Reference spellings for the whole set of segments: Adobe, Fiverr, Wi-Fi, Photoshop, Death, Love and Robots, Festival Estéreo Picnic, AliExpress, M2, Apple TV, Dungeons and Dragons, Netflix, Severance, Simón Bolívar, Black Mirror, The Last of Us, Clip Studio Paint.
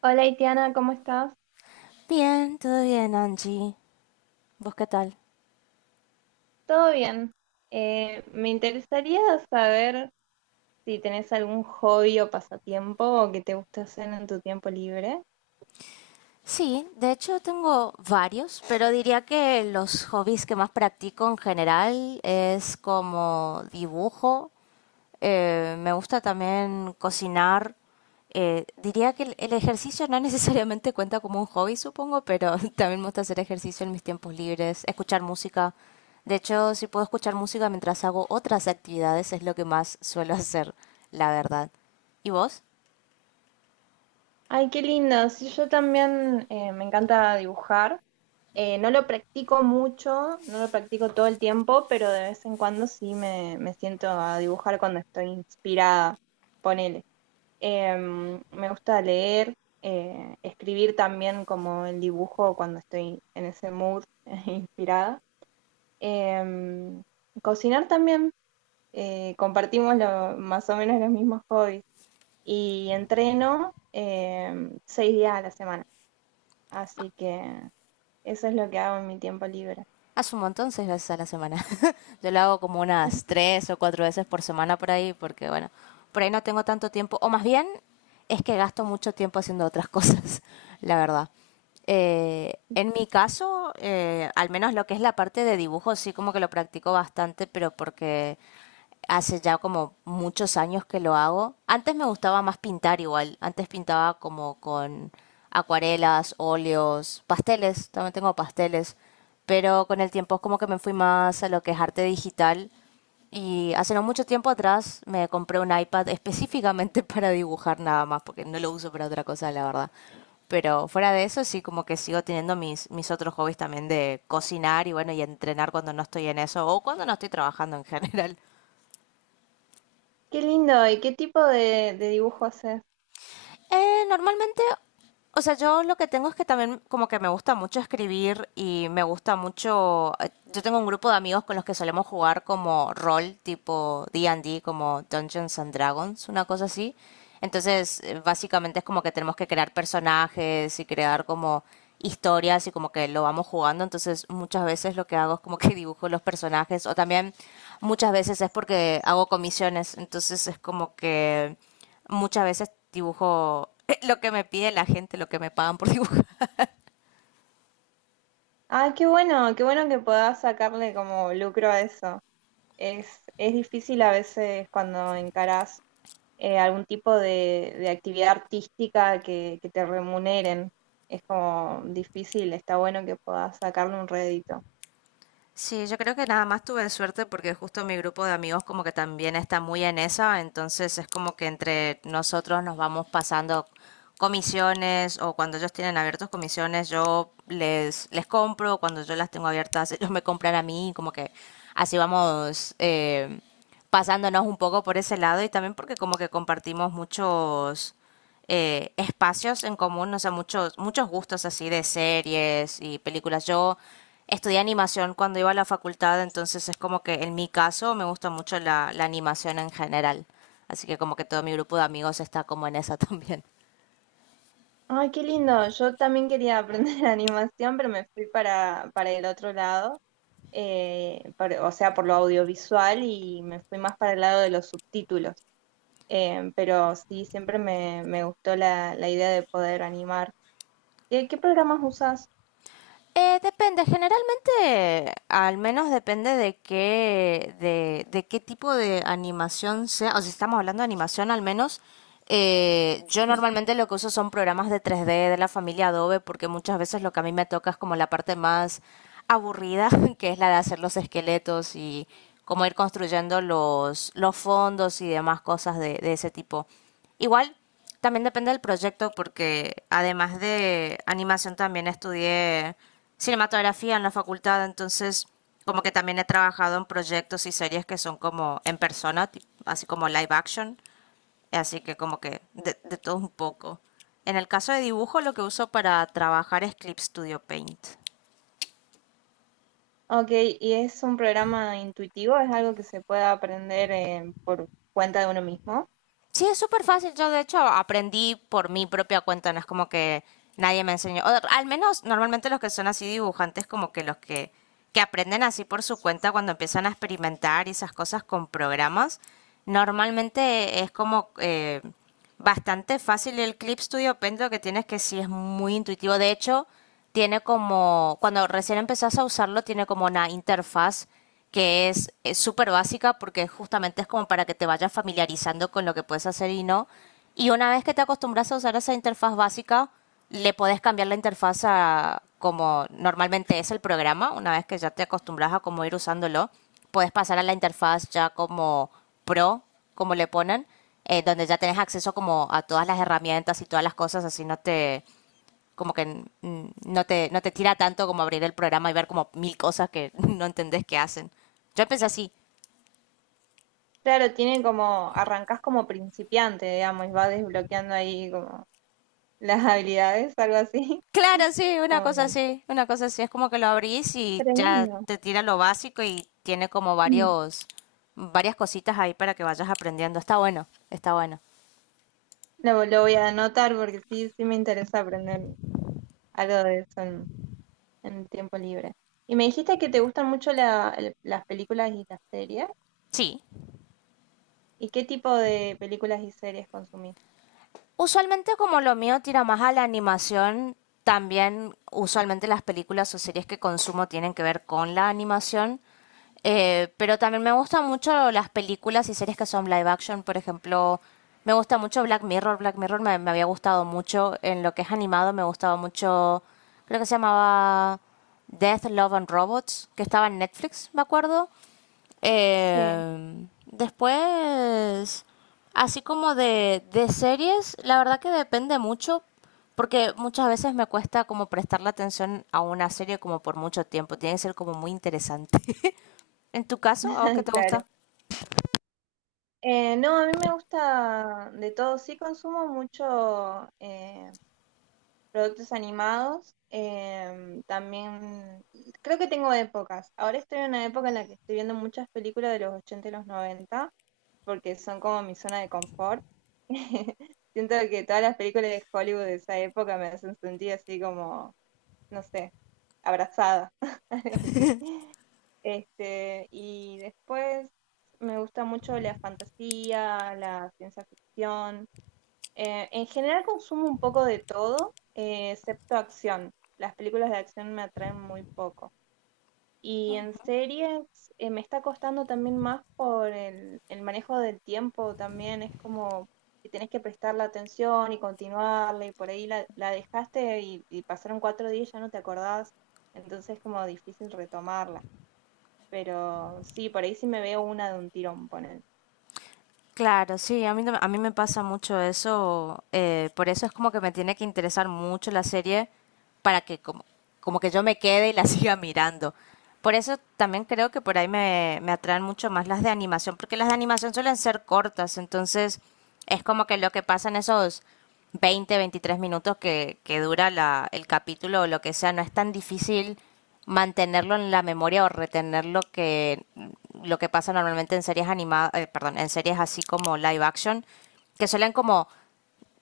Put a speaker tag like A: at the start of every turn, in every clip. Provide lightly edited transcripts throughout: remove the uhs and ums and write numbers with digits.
A: Hola, Itiana, ¿cómo estás?
B: Bien, todo bien, Angie. ¿Vos qué tal?
A: ¿Todo bien? Me interesaría saber si tenés algún hobby o pasatiempo o que te gusta hacer en tu tiempo libre.
B: Sí, de hecho tengo varios, pero diría que los hobbies que más practico en general es como dibujo. Me gusta también cocinar. Diría que el ejercicio no necesariamente cuenta como un hobby, supongo, pero también me gusta hacer ejercicio en mis tiempos libres, escuchar música. De hecho, si puedo escuchar música mientras hago otras actividades, es lo que más suelo hacer, la verdad. ¿Y vos?
A: Ay, qué lindo. Sí, yo también me encanta dibujar. No lo practico mucho, no lo practico todo el tiempo, pero de vez en cuando sí me siento a dibujar cuando estoy inspirada. Ponele. Me gusta leer, escribir también como el dibujo cuando estoy en ese mood inspirada. Em, Cocinar también, compartimos más o menos los mismos hobbies. Y entreno 6 días a la semana, así que eso es lo que hago en mi tiempo libre.
B: Hace un montón, seis veces a la semana. Yo lo hago como unas tres o cuatro veces por semana por ahí, porque bueno, por ahí no tengo tanto tiempo, o más bien es que gasto mucho tiempo haciendo otras cosas, la verdad. En mi caso, al menos lo que es la parte de dibujo, sí como que lo practico bastante, pero porque hace ya como muchos años que lo hago. Antes me gustaba más pintar igual, antes pintaba como con acuarelas, óleos, pasteles, también tengo pasteles, pero con el tiempo es como que me fui más a lo que es arte digital y hace no mucho tiempo atrás me compré un iPad específicamente para dibujar nada más, porque no lo uso para otra cosa, la verdad. Pero fuera de eso, sí, como que sigo teniendo mis otros hobbies también de cocinar y bueno, y entrenar cuando no estoy en eso o cuando no estoy trabajando en general.
A: Qué lindo, ¿y qué tipo de dibujo haces?
B: Normalmente, o sea, yo lo que tengo es que también como que me gusta mucho escribir y me gusta mucho... Yo tengo un grupo de amigos con los que solemos jugar como rol, tipo D and D, como Dungeons and Dragons, una cosa así. Entonces, básicamente es como que tenemos que crear personajes y crear como historias y como que lo vamos jugando, entonces muchas veces lo que hago es como que dibujo los personajes o también muchas veces es porque hago comisiones, entonces es como que muchas veces dibujo lo que me pide la gente, lo que me pagan por dibujar.
A: Ah, qué bueno que puedas sacarle como lucro a eso. Es difícil a veces cuando encarás algún tipo de actividad artística que te remuneren. Es como difícil, está bueno que puedas sacarle un rédito.
B: Sí, yo creo que nada más tuve suerte porque justo mi grupo de amigos como que también está muy en esa, entonces es como que entre nosotros nos vamos pasando comisiones o cuando ellos tienen abiertos comisiones yo les compro, cuando yo las tengo abiertas ellos me compran a mí, como que así vamos, pasándonos un poco por ese lado y también porque como que compartimos muchos espacios en común, no sé, muchos gustos así de series y películas. Yo estudié animación cuando iba a la facultad, entonces es como que en mi caso me gusta mucho la animación en general. Así que como que todo mi grupo de amigos está como en esa también.
A: Ay, qué lindo. Yo también quería aprender animación, pero me fui para el otro lado, o sea, por lo audiovisual y me fui más para el lado de los subtítulos. Pero sí, siempre me gustó la idea de poder animar. ¿Qué, qué programas usas?
B: Depende, generalmente, al menos depende de qué, de qué tipo de animación sea, o si estamos hablando de animación al menos, yo normalmente lo que uso son programas de 3D de la familia Adobe, porque muchas veces lo que a mí me toca es como la parte más aburrida, que es la de hacer los esqueletos y cómo ir construyendo los fondos y demás cosas de ese tipo. Igual, también depende del proyecto porque además de animación también estudié cinematografía en la facultad, entonces como que también he trabajado en proyectos y series que son como en persona, así como live action, así que como que de todo un poco. En el caso de dibujo lo que uso para trabajar es Clip Studio Paint.
A: Ok, ¿y es un programa intuitivo? ¿Es algo que se puede aprender por cuenta de uno mismo?
B: Sí, es súper fácil. Yo, de hecho, aprendí por mi propia cuenta. No es como que nadie me enseñó. O, al menos, normalmente los que son así dibujantes, como que que aprenden así por su cuenta cuando empiezan a experimentar y esas cosas con programas, normalmente es como bastante fácil el Clip Studio Paint, lo que tienes que sí es muy intuitivo. De hecho, tiene como, cuando recién empezás a usarlo, tiene como una interfaz que es súper básica porque justamente es como para que te vayas familiarizando con lo que puedes hacer y no. Y una vez que te acostumbras a usar esa interfaz básica, le podés cambiar la interfaz a como normalmente es el programa, una vez que ya te acostumbras a cómo ir usándolo puedes pasar a la interfaz ya como pro, como le ponen, donde ya tenés acceso como a todas las herramientas y todas las cosas, así no te como que no te, no te tira tanto como abrir el programa y ver como mil cosas que no entendés qué hacen. Yo empecé así.
A: Claro, tiene como, arrancás como principiante, digamos, y vas desbloqueando ahí como las habilidades, algo así.
B: Claro, sí, una cosa
A: Como...
B: así, una cosa así. Es como que lo abrís y ya
A: Tremendo.
B: te tira lo básico y tiene como
A: Mm.
B: varios, varias cositas ahí para que vayas aprendiendo. Está bueno, está bueno.
A: Lo voy a anotar porque sí, sí me interesa aprender algo de eso en tiempo libre. Y me dijiste que te gustan mucho las películas y las series.
B: Sí.
A: ¿Y qué tipo de películas y series consumís?
B: Usualmente como lo mío tira más a la animación, también usualmente las películas o series que consumo tienen que ver con la animación, pero también me gustan mucho las películas y series que son live action, por ejemplo, me gusta mucho Black Mirror, Black Mirror me había gustado mucho. En lo que es animado, me gustaba mucho, creo que se llamaba Death, Love and Robots, que estaba en Netflix, me acuerdo.
A: Sí,
B: Eh, después, así como de series, la verdad que depende mucho, porque muchas veces me cuesta como prestarle atención a una serie como por mucho tiempo, tiene que ser como muy interesante. ¿En tu caso, a vos qué te
A: claro.
B: gusta?
A: No, a mí me gusta de todo. Sí consumo mucho productos animados. También creo que tengo épocas. Ahora estoy en una época en la que estoy viendo muchas películas de los 80 y los 90 porque son como mi zona de confort. Siento que todas las películas de Hollywood de esa época me hacen sentir así como, no sé, abrazada, algo así. Este, y después me gusta mucho la fantasía, la ciencia ficción. En general consumo un poco de todo, excepto acción. Las películas de acción me atraen muy poco. Y en series me está costando también más por el manejo del tiempo también. Es como que tenés que prestarle atención y continuarle y por ahí la dejaste y pasaron 4 días y ya no te acordás. Entonces es como difícil retomarla. Pero sí, por ahí sí me veo una de un tirón, poner.
B: Claro, sí, a mí, a mí me pasa mucho eso, por eso es como que me tiene que interesar mucho la serie para que como, como que yo me quede y la siga mirando. Por eso también creo que por ahí me atraen mucho más las de animación, porque las de animación suelen ser cortas, entonces es como que lo que pasa en esos 20, 23 minutos que dura el capítulo o lo que sea, no es tan difícil mantenerlo en la memoria o retener lo que pasa normalmente en series animadas. Perdón, en series así como live action, que suelen como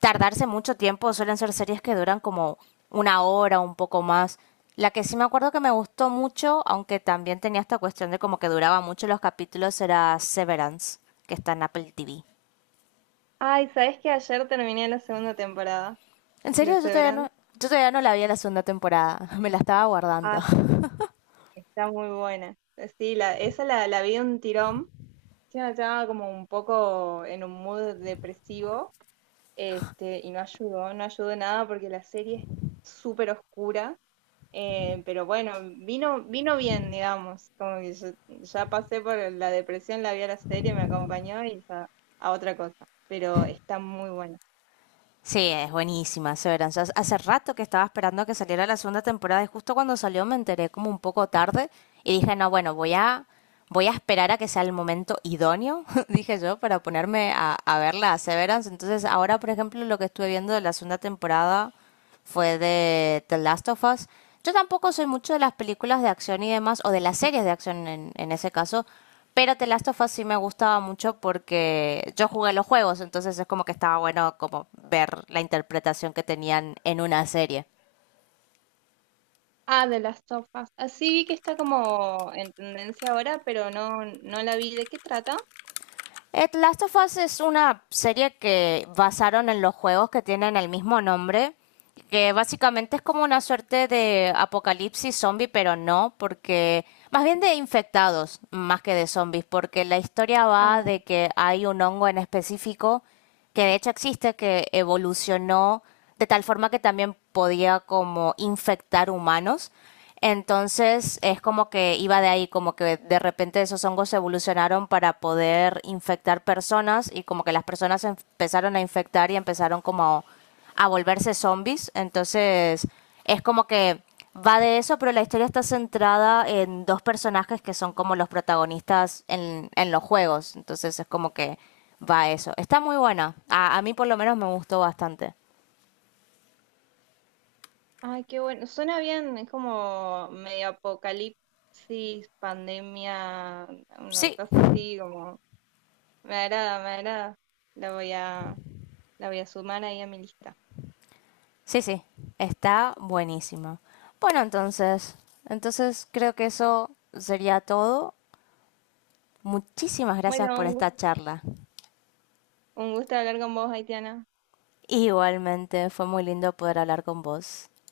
B: tardarse mucho tiempo, suelen ser series que duran como una hora, un poco más. La que sí me acuerdo que me gustó mucho, aunque también tenía esta cuestión de como que duraba mucho los capítulos, era Severance, que está en Apple TV.
A: Ay, ¿sabés que ayer terminé la segunda temporada
B: En
A: de
B: serio,
A: Severance?
B: yo todavía no la vi en la segunda temporada. Me la estaba guardando.
A: Ah, está muy buena. Sí, esa la vi de un tirón. Sí, me estaba como un poco en un mood depresivo. Este, y no ayudó, no ayudó nada porque la serie es súper oscura. Pero bueno, vino bien, digamos. Como que yo ya pasé por la depresión, la vi a la serie, me acompañó y ya a otra cosa. Pero está muy buena.
B: Sí, es buenísima Severance. Hace rato que estaba esperando que saliera la segunda temporada y justo cuando salió me enteré como un poco tarde y dije, no, bueno, voy a esperar a que sea el momento idóneo, dije yo, para ponerme a verla a Severance. Entonces ahora, por ejemplo, lo que estuve viendo de la segunda temporada fue de The Last of Us. Yo tampoco soy mucho de las películas de acción y demás, o de las series de acción en ese caso, pero The Last of Us sí me gustaba mucho porque yo jugué los juegos, entonces es como que estaba bueno como ver la interpretación que tenían en una serie.
A: Ah, de las sofas. Así vi que está como en tendencia ahora, pero no, no la vi. ¿De qué trata?
B: Last of Us es una serie que basaron en los juegos que tienen el mismo nombre, que básicamente es como una suerte de apocalipsis zombie, pero no, porque más bien de infectados más que de zombies, porque la historia va
A: Ah,
B: de que hay un hongo en específico que de hecho existe, que evolucionó de tal forma que también podía como infectar humanos. Entonces es como que iba de ahí, como que de repente esos hongos evolucionaron para poder infectar personas y como que las personas se empezaron a infectar y empezaron como a volverse zombies. Entonces, es como que va de eso, pero la historia está centrada en dos personajes que son como los protagonistas en los juegos. Entonces, es como que va a eso. Está muy buena. A mí, por lo menos, me gustó bastante.
A: ay, qué bueno. Suena bien, es como medio apocalipsis, pandemia, una
B: Sí,
A: cosa así como. Me agrada, me agrada. La voy a, la voy a sumar ahí a mi lista.
B: sí, sí. Está buenísima. Bueno, entonces, entonces creo que eso sería todo. Muchísimas gracias
A: Bueno,
B: por esta charla.
A: un gusto hablar con vos, Haitiana.
B: Igualmente, fue muy lindo poder hablar con vos.